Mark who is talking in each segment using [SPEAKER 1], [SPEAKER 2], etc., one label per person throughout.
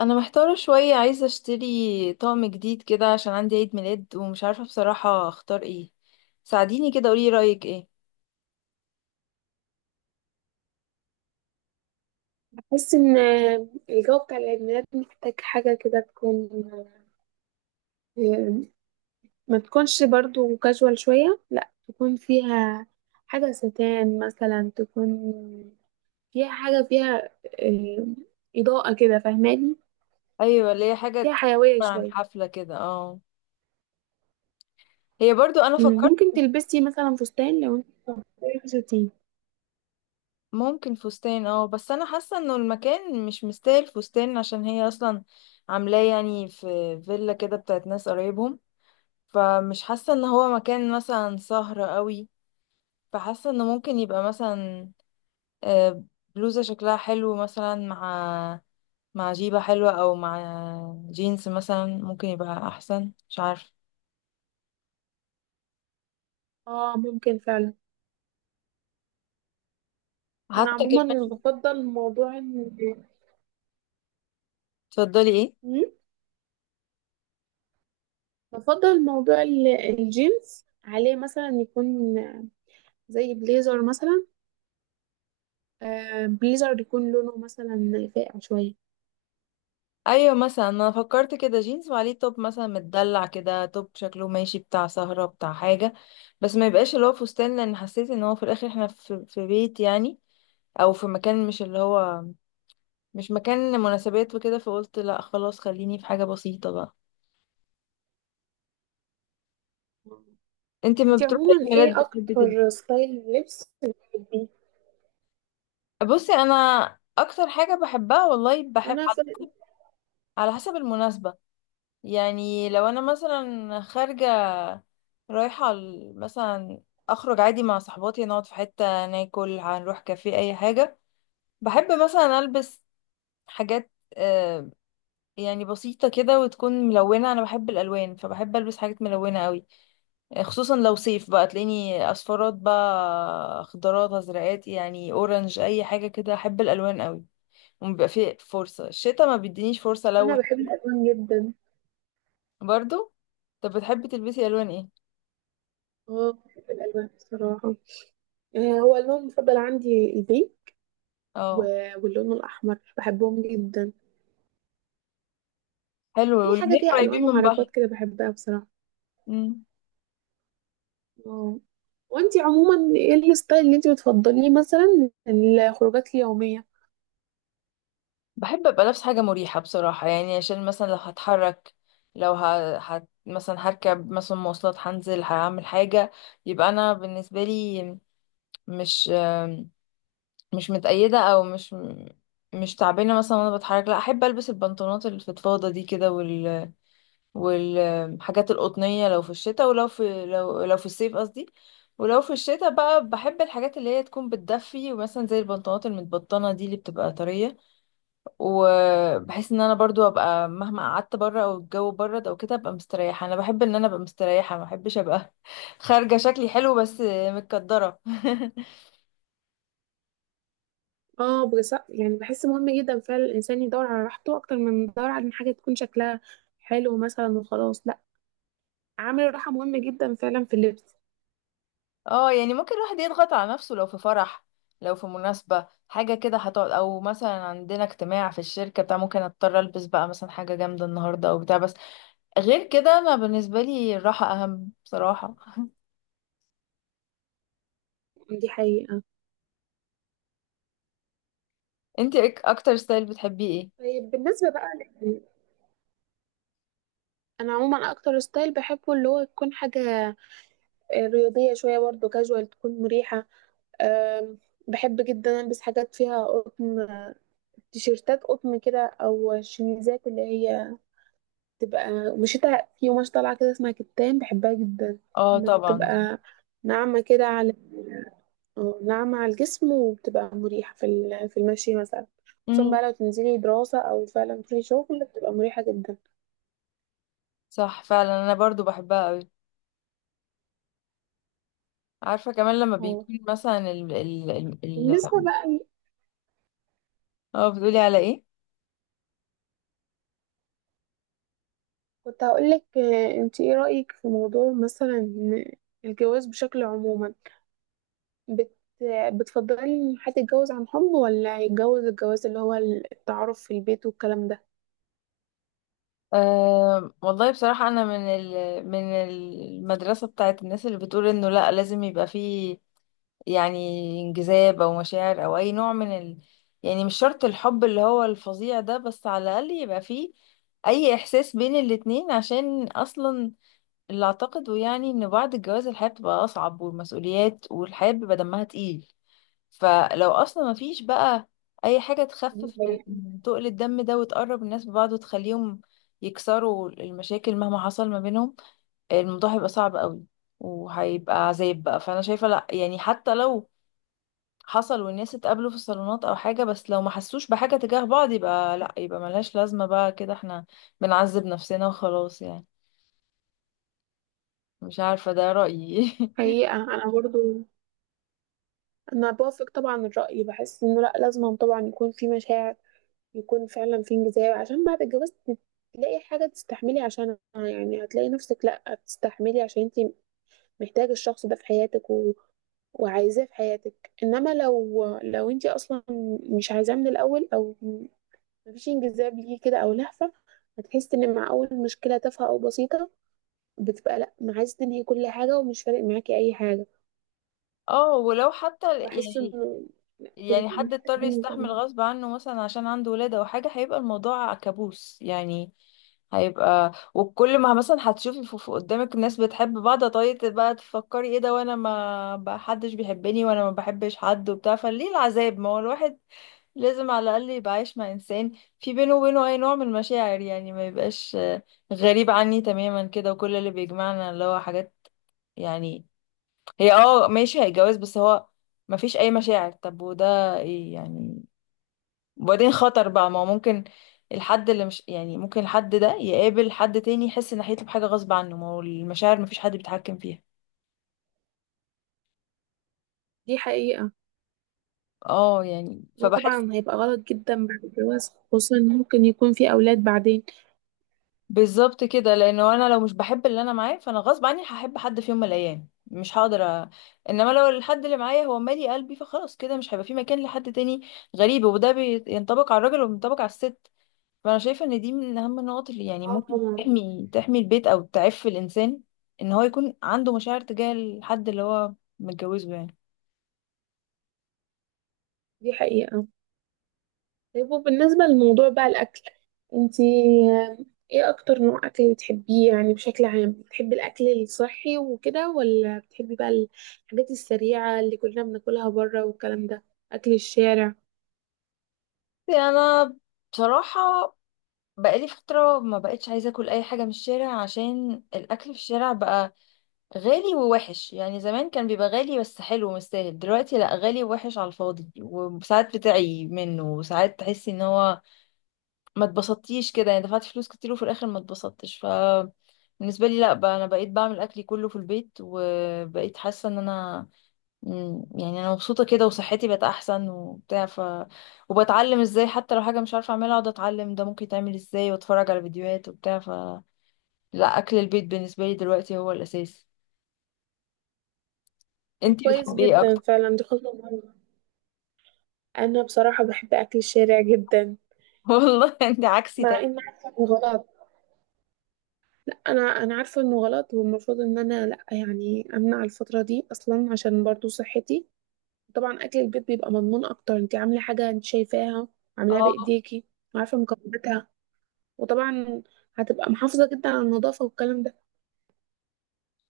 [SPEAKER 1] انا محتارة شوية، عايزة اشتري طقم جديد كده عشان عندي عيد ميلاد ومش عارفة بصراحة اختار ايه. ساعديني كده، قولي رأيك ايه.
[SPEAKER 2] بحس ان الجو بتاع العيد ميلاد محتاج حاجة كده تكون، ما تكونش برضو كاجوال شوية، لا تكون فيها حاجة ستان، مثلا تكون فيها حاجة فيها آه، إضاءة كده، فاهماني؟
[SPEAKER 1] ايوه، اللي هي حاجة
[SPEAKER 2] فيها حيوية
[SPEAKER 1] تعبر عن
[SPEAKER 2] شوية.
[SPEAKER 1] حفلة كده، اه. هي برضو انا فكرت
[SPEAKER 2] ممكن تلبسي مثلا فستان لو انت مختارة فساتين.
[SPEAKER 1] ممكن فستان، اه، بس انا حاسة انه المكان مش مستاهل فستان عشان هي اصلا عاملاه يعني في فيلا كده بتاعت ناس قرايبهم، فمش حاسة ان هو مكان مثلا سهرة قوي. فحاسة انه ممكن يبقى مثلا آه، بلوزة شكلها حلو مثلا مع مع جيبة حلوة، او مع جينز مثلا ممكن يبقى احسن، مش عارفة.
[SPEAKER 2] اه ممكن فعلا. انا
[SPEAKER 1] حتى
[SPEAKER 2] عموما
[SPEAKER 1] كمان
[SPEAKER 2] بفضل موضوع
[SPEAKER 1] تفضلي ايه؟
[SPEAKER 2] مم، بفضل موضوع الجينز، عليه مثلا يكون زي بليزر مثلا، بليزر يكون لونه مثلا فاقع شوية.
[SPEAKER 1] ايوه، مثلا انا فكرت كده جينز وعليه توب مثلا متدلع كده، توب شكله ماشي بتاع سهرة بتاع حاجة، بس ما يبقاش اللي هو فستان، لان حسيت ان هو في الاخر احنا في بيت يعني، او في مكان مش اللي هو مش مكان مناسبات وكده. فقلت لا خلاص، خليني في حاجة بسيطة بقى. انت ما
[SPEAKER 2] انتي
[SPEAKER 1] بتروحي عيد
[SPEAKER 2] عموما
[SPEAKER 1] ميلاد
[SPEAKER 2] ايه
[SPEAKER 1] بتحبي تلبسي؟
[SPEAKER 2] اكتر ستايل لبس بتحبيه؟
[SPEAKER 1] بصي انا اكتر حاجة بحبها والله، بحب
[SPEAKER 2] انا
[SPEAKER 1] على
[SPEAKER 2] في
[SPEAKER 1] حسب، على حسب المناسبة. يعني لو انا مثلا خارجة رايحة ال- مثلا اخرج عادي مع صحباتي، نقعد في حتة ناكل، هنروح كافيه اي حاجة، بحب مثلا البس حاجات يعني بسيطة كده وتكون ملونة. انا بحب الالوان، فبحب البس حاجات ملونة قوي. خصوصا لو صيف بقى تلاقيني اصفرات بقى، خضارات، ازرقات، يعني اورنج، اي حاجة كده. احب الالوان قوي، وبيبقى فيه فرصة. الشتا ما بيدينيش فرصة
[SPEAKER 2] انا
[SPEAKER 1] الون.
[SPEAKER 2] بحب الالوان جدا.
[SPEAKER 1] برضو طب بتحبي تلبسي الوان ايه؟
[SPEAKER 2] اه بحب الالوان بصراحة. هو اللون المفضل عندي البيج،
[SPEAKER 1] اه،
[SPEAKER 2] واللون الاحمر بحبهم جدا.
[SPEAKER 1] حلو،
[SPEAKER 2] اي حاجة
[SPEAKER 1] والاتنين
[SPEAKER 2] فيها الوان
[SPEAKER 1] قريبين من بعض.
[SPEAKER 2] وحركات كده بحبها بصراحة.
[SPEAKER 1] مم.
[SPEAKER 2] اه، وانتي عموما ايه الستايل اللي انتي بتفضليه مثلا الخروجات اليومية؟
[SPEAKER 1] بحب ابقى لابس حاجه مريحه بصراحه، يعني عشان مثلا لو هتحرك، لو مثلا هركب مثلا مواصلات، هنزل هعمل حاجه، يبقى انا بالنسبه لي مش، مش متقيده او مش تعبانه مثلا وانا بتحرك. لا، احب البس البنطلونات الفضفاضه دي كده والحاجات القطنية لو في الشتاء، ولو في لو لو في الصيف قصدي. ولو في الشتاء بقى بحب الحاجات اللي هي تكون بتدفي، ومثلا زي البنطلونات المتبطنة دي اللي بتبقى طرية. وبحس ان انا برضو ابقى مهما قعدت بره او الجو برد او كده، ابقى مستريحة. انا بحب ان انا ابقى مستريحة، ما بحبش ابقى خارجة شكلي حلو بس متكدرة
[SPEAKER 2] اه بس يعني بحس مهم جدا فعلا الانسان يدور على راحته اكتر من يدور على إن حاجه تكون شكلها حلو مثلا وخلاص، لا. عامل الراحه مهم جدا فعلا في اللبس.
[SPEAKER 1] اه يعني ممكن الواحد يضغط على نفسه لو في فرح، لو في مناسبة حاجة كده هتقعد، او مثلا عندنا اجتماع في الشركة بتاع، ممكن اضطر البس بقى مثلا حاجة جامدة النهاردة او بتاع، بس غير كده انا بالنسبة لي الراحة اهم بصراحة.
[SPEAKER 2] دي حقيقه.
[SPEAKER 1] انتي اكتر ستايل بتحبيه ايه؟
[SPEAKER 2] طيب بالنسبه بقى ل- انا عموما اكتر ستايل بحبه اللي هو تكون حاجه رياضيه شويه، برضه كاجوال، تكون مريحه. آم، بحب جدا البس حاجات فيها قطن، تيشيرتات قطن كده، او شميزات اللي هي تبقى ومشيتها في قماش طالعة كده اسمها كتان، بحبها جدا.
[SPEAKER 1] اه طبعا.
[SPEAKER 2] بتبقى ناعمة كده على، اه، ناعمة على الجسم، وبتبقى مريحة في في المشي مثلا. خصوصا
[SPEAKER 1] امم.
[SPEAKER 2] بقى لو تنزلي دراسة أو فعلا في شغل بتبقى مريحة جدا.
[SPEAKER 1] صح فعلا، انا برضو بحبها قوي. عارفة كمان لما
[SPEAKER 2] اه.
[SPEAKER 1] بيكون مثلا
[SPEAKER 2] بالنسبة
[SPEAKER 1] ال-
[SPEAKER 2] بقى
[SPEAKER 1] اه، بتقولي على ايه؟
[SPEAKER 2] كنت هقولك، انت ايه رأيك في موضوع مثلا إن الجواز بشكل عموما، بت بتفضلي ان حد يتجوز عن حب، ولا يتجوز الجواز اللي هو التعارف في البيت والكلام ده؟
[SPEAKER 1] أه والله بصراحة، أنا من ال من المدرسة بتاعت الناس اللي بتقول إنه لأ، لازم يبقى فيه يعني انجذاب او مشاعر او اي نوع من يعني مش شرط الحب اللي هو الفظيع ده، بس على الاقل يبقى فيه اي احساس بين الاتنين. عشان اصلا اللي اعتقده يعني، ان بعد الجواز الحياة بتبقى اصعب، والمسؤوليات، والحياة بيبقى دمها تقيل. فلو اصلا ما فيش بقى اي حاجة تخفف
[SPEAKER 2] بالنسبة لي.
[SPEAKER 1] من تقل الدم ده، وتقرب الناس ببعض، وتخليهم يكسروا المشاكل مهما حصل ما بينهم، الموضوع هيبقى صعب قوي، وهيبقى عذاب بقى. فانا شايفة لا، يعني حتى لو حصل والناس اتقابلوا في الصالونات او حاجة، بس لو ما حسوش بحاجة تجاه بعض، يبقى لا، يبقى ملهاش لازمة بقى كده. احنا بنعذب نفسنا وخلاص يعني. مش عارفة، ده رأيي.
[SPEAKER 2] حقيقة أنا برضو انا بوافق طبعا الرأي. بحس انه لا، لازم طبعا يكون في مشاعر، يكون فعلا في انجذاب، عشان بعد الجواز تلاقي حاجة تستحملي عشانها. يعني هتلاقي نفسك لا بتستحملي عشان انت محتاجة الشخص ده في حياتك، و... وعايزاه في حياتك. انما لو انت اصلا مش عايزاه من الاول، او مفيش انجذاب ليه كده او لهفة، هتحس ان مع اول مشكلة تافهة او بسيطة بتبقى لا، ما عايزة تنهي كل حاجة ومش فارق معاكي اي حاجة.
[SPEAKER 1] اه ولو حتى
[SPEAKER 2] بحس
[SPEAKER 1] يعني،
[SPEAKER 2] انه لا، كلنا
[SPEAKER 1] يعني حد اضطر
[SPEAKER 2] محتاجين.
[SPEAKER 1] يستحمل غصب عنه مثلا عشان عنده ولادة او حاجة، هيبقى الموضوع كابوس يعني. هيبقى، وكل ما مثلا هتشوفي في قدامك ناس بتحب بعض، طيب بقى تفكري ايه ده، وانا ما بقى حدش بيحبني وانا ما بحبش حد وبتاع. فليه العذاب؟ ما هو الواحد لازم على الاقل يبقى عايش مع انسان في بينه وبينه اي نوع من المشاعر. يعني ما يبقاش غريب عني تماما كده، وكل اللي بيجمعنا اللي هو حاجات يعني، هي اه ماشي هيتجوز، بس هو مفيش اي مشاعر. طب وده ايه يعني؟ وبعدين خطر بقى، ما هو ممكن الحد اللي مش يعني، ممكن الحد ده يقابل حد تاني يحس ناحيته بحاجة غصب عنه، ما هو المشاعر مفيش حد بيتحكم فيها.
[SPEAKER 2] دي حقيقة.
[SPEAKER 1] اه يعني
[SPEAKER 2] وده
[SPEAKER 1] فبحس
[SPEAKER 2] طبعا هيبقى غلط جدا بعد الجواز، خصوصا إن ممكن يكون في أولاد بعدين.
[SPEAKER 1] بالظبط كده، لانه انا لو مش بحب اللي انا معاه، فانا غصب عني هحب حد في يوم من الايام، مش هقدر انما لو الحد اللي معايا هو مالي قلبي، فخلاص كده مش هيبقى في مكان لحد تاني غريب. وده بينطبق على الراجل وبينطبق على الست. فانا شايفه ان دي من اهم النقط اللي يعني
[SPEAKER 2] اه
[SPEAKER 1] ممكن
[SPEAKER 2] طبعا.
[SPEAKER 1] تحمي البيت او تعف الانسان، ان هو يكون عنده مشاعر تجاه الحد اللي هو متجوزه يعني.
[SPEAKER 2] دي حقيقة. طيب وبالنسبة لموضوع بقى الأكل، انتي ايه أكتر نوع أكل بتحبيه؟ يعني بشكل عام بتحبي الأكل الصحي وكده، ولا بتحبي بقى الحاجات السريعة اللي كلنا بناكلها بره والكلام ده، أكل الشارع؟
[SPEAKER 1] انا بصراحه بقالي فتره ما بقتش عايزه اكل اي حاجه من الشارع، عشان الاكل في الشارع بقى غالي ووحش. يعني زمان كان بيبقى غالي بس حلو ومستاهل، دلوقتي لا، غالي ووحش على الفاضي، وساعات بتعي منه، وساعات تحسي ان هو ما اتبسطتيش كده، يعني دفعت فلوس كتير وفي الاخر ما اتبسطتش. ف بالنسبه لي لا بقى، انا بقيت بعمل اكلي كله في البيت، وبقيت حاسه ان انا يعني انا مبسوطه كده، وصحتي بقت احسن وبتاع. ف وبتعلم ازاي، حتى لو حاجه مش عارفه اعملها، اقعد اتعلم ده ممكن يتعمل ازاي، واتفرج على فيديوهات وبتاع. ف لا، اكل البيت بالنسبه لي دلوقتي هو الاساس.
[SPEAKER 2] طب
[SPEAKER 1] انتي
[SPEAKER 2] كويس
[SPEAKER 1] بتحبي ايه
[SPEAKER 2] جدا،
[SPEAKER 1] اكتر؟
[SPEAKER 2] فعلا دي خطوة مهمة. أنا بصراحة بحب أكل الشارع جدا،
[SPEAKER 1] والله انت عكسي
[SPEAKER 2] مع
[SPEAKER 1] تمام.
[SPEAKER 2] إن عارفة إنه غلط. انا عارفه انه غلط، والمفروض ان انا لا، يعني امنع الفتره دي اصلا عشان برضو صحتي. طبعا اكل البيت بيبقى مضمون اكتر، انت عامله حاجه انت شايفاها، عاملاها
[SPEAKER 1] اه،
[SPEAKER 2] بايديكي، وعارفه مكوناتها، وطبعا هتبقى محافظه جدا على النظافه والكلام ده.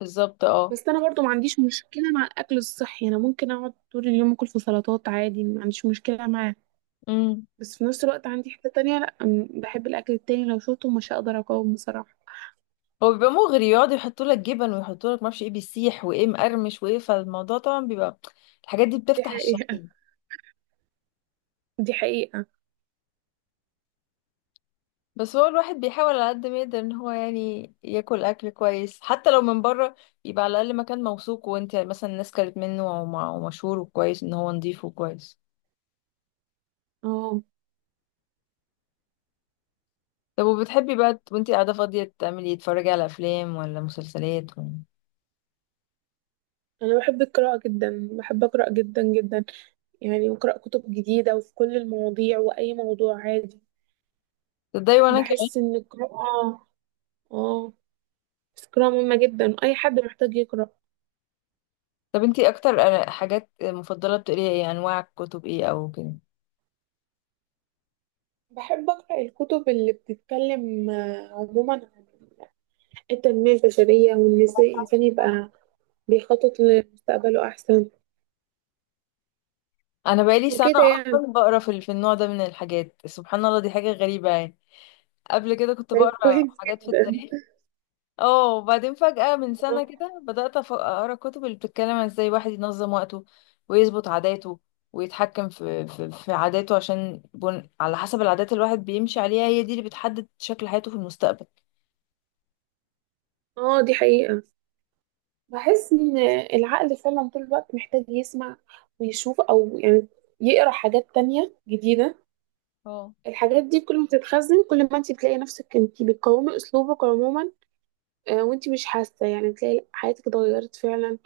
[SPEAKER 1] بالظبط اه.
[SPEAKER 2] بس انا برضو ما عنديش مشكله مع الاكل الصحي، انا ممكن اقعد طول اليوم اكل في سلطات عادي، ما عنديش مشكله معاه.
[SPEAKER 1] امم.
[SPEAKER 2] بس في نفس الوقت عندي حته تانية، لا، بحب الاكل التاني، لو شفته مش هقدر اقاوم بصراحه.
[SPEAKER 1] هو بيبقى مغري، يقعدوا يحطوا لك جبن، ويحطوا لك معرفش ايه بيسيح، وايه مقرمش، وايه، فالموضوع طبعا بيبقى، الحاجات دي
[SPEAKER 2] دي
[SPEAKER 1] بتفتح
[SPEAKER 2] حقيقه.
[SPEAKER 1] الشهية.
[SPEAKER 2] دي حقيقه.
[SPEAKER 1] بس هو الواحد بيحاول على قد ما يقدر ان هو يعني ياكل اكل كويس. حتى لو من بره، يبقى على الاقل مكان موثوق وانت مثلا الناس كلت منه ومشهور وكويس ان هو نضيف وكويس.
[SPEAKER 2] اه،
[SPEAKER 1] طب وبتحبي بقى وانت قاعده فاضيه تعملي إيه؟ تتفرجي على افلام ولا مسلسلات ولا
[SPEAKER 2] أنا بحب القراءة جدا، بحب أقرأ جدا جدا. يعني بقرأ كتب جديدة وفي كل المواضيع، وأي موضوع عادي.
[SPEAKER 1] تضايقي؟ وانا كمان.
[SPEAKER 2] بحس إن القراءة، آه، بس القراءة مهمة جدا، أي حد محتاج يقرأ.
[SPEAKER 1] طب انت اكتر حاجات مفضله بتقريها ايه؟ انواع كتب ايه او كده؟
[SPEAKER 2] بحب أقرأ الكتب اللي بتتكلم عموما عن التنمية البشرية، وإن إزاي الإنسان يبقى بيخطط لمستقبله أحسن
[SPEAKER 1] انا بقالي سنه
[SPEAKER 2] وكده يعني.
[SPEAKER 1] اصلا بقرا في النوع ده من الحاجات، سبحان الله دي حاجه غريبه يعني. قبل كده كنت
[SPEAKER 2] طيب
[SPEAKER 1] بقرا
[SPEAKER 2] كويس
[SPEAKER 1] حاجات في
[SPEAKER 2] جدا.
[SPEAKER 1] التاريخ، اه، وبعدين فجاه من
[SPEAKER 2] آه.
[SPEAKER 1] سنه كده بدات اقرا كتب اللي بتتكلم عن ازاي الواحد ينظم وقته، ويظبط عاداته، ويتحكم في عاداته. عشان على حسب العادات اللي الواحد بيمشي عليها، هي دي اللي بتحدد شكل حياته في المستقبل.
[SPEAKER 2] دي حقيقة. بحس ان العقل فعلا طول الوقت محتاج يسمع، ويشوف، او يعني يقرا حاجات تانية جديدة.
[SPEAKER 1] اه
[SPEAKER 2] الحاجات دي كل ما تتخزن، كل ما انت تلاقي نفسك انت بتقاومي اسلوبك عموما، وانت مش حاسة، يعني تلاقي حياتك اتغيرت فعلا،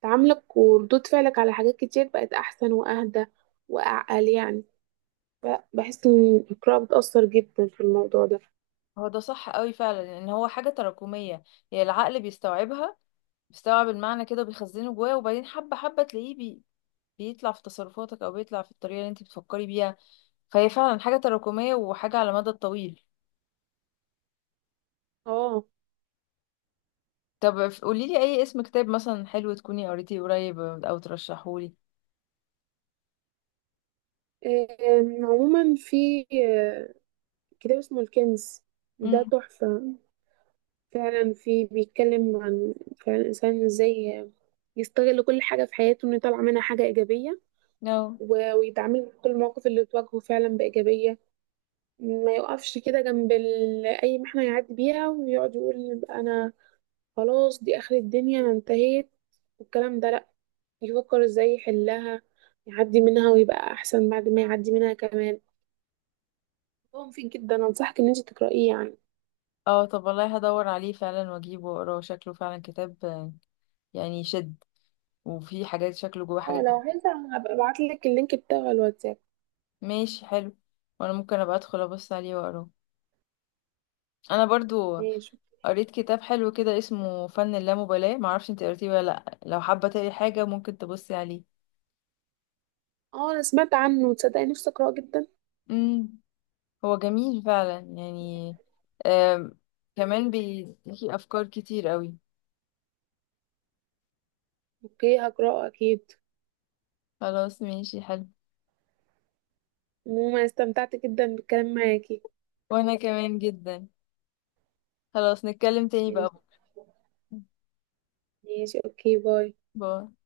[SPEAKER 2] وتعاملك وردود فعلك على حاجات كتير بقت احسن واهدى واعقل يعني. بحس ان القراءة بتأثر جدا في الموضوع ده.
[SPEAKER 1] هو ده صح قوي فعلا، لان هو حاجه تراكميه، هي العقل بيستوعبها، بيستوعب المعنى كده بيخزنه جواه، وبعدين حبه حبه تلاقيه بيطلع في تصرفاتك، او بيطلع في الطريقه اللي انت بتفكري بيها. فهي فعلا حاجه تراكميه وحاجه على المدى الطويل.
[SPEAKER 2] اه.
[SPEAKER 1] طب قولي لي اي اسم كتاب مثلا حلو تكوني قريتيه قريب او ترشحهولي.
[SPEAKER 2] عموما في كتاب اسمه الكنز، ده
[SPEAKER 1] امم.
[SPEAKER 2] تحفة فعلا. في بيتكلم عن فعلا الإنسان ازاي يستغل كل حاجة في حياته انه يطلع منها حاجة إيجابية،
[SPEAKER 1] اه.
[SPEAKER 2] ويتعامل مع كل المواقف اللي تواجهه فعلا بإيجابية. ما يقفش كده جنب أي محنة يعدي بيها ويقعد يقول أنا خلاص دي آخر الدنيا أنا انتهيت والكلام ده، لأ. يفكر ازاي يحلها، يعدي منها، ويبقى أحسن بعد ما يعدي منها كمان. هو مفيد جدا، أنصحك إن انت تقرأيه يعني.
[SPEAKER 1] اه طب والله هدور عليه فعلا واجيبه واقراه، شكله فعلا كتاب يعني يشد، وفيه حاجات، شكله جواه
[SPEAKER 2] اه
[SPEAKER 1] حاجات.
[SPEAKER 2] لو عايزة هبقى ابعتلك اللينك بتاعه على الواتساب.
[SPEAKER 1] ماشي حلو. وانا ممكن ابقى ادخل ابص عليه واقراه. انا برضو
[SPEAKER 2] ماشي.
[SPEAKER 1] قريت كتاب حلو كده اسمه فن اللامبالاة، معرفش انت قريتيه ولا لا، لو حابه تقري حاجه ممكن تبصي عليه.
[SPEAKER 2] اه انا سمعت عنه، تصدقي نفسي اقراه جدا.
[SPEAKER 1] امم. هو جميل فعلا يعني، آم، كمان بيديكي أفكار كتير قوي.
[SPEAKER 2] اوكي هقراه اكيد.
[SPEAKER 1] خلاص ماشي حلو.
[SPEAKER 2] عموما استمتعت جدا بالكلام معاكي.
[SPEAKER 1] وأنا كمان جدا. خلاص نتكلم تاني
[SPEAKER 2] ماشي.
[SPEAKER 1] بقى.
[SPEAKER 2] ماشي، اوكي، باي.
[SPEAKER 1] باي.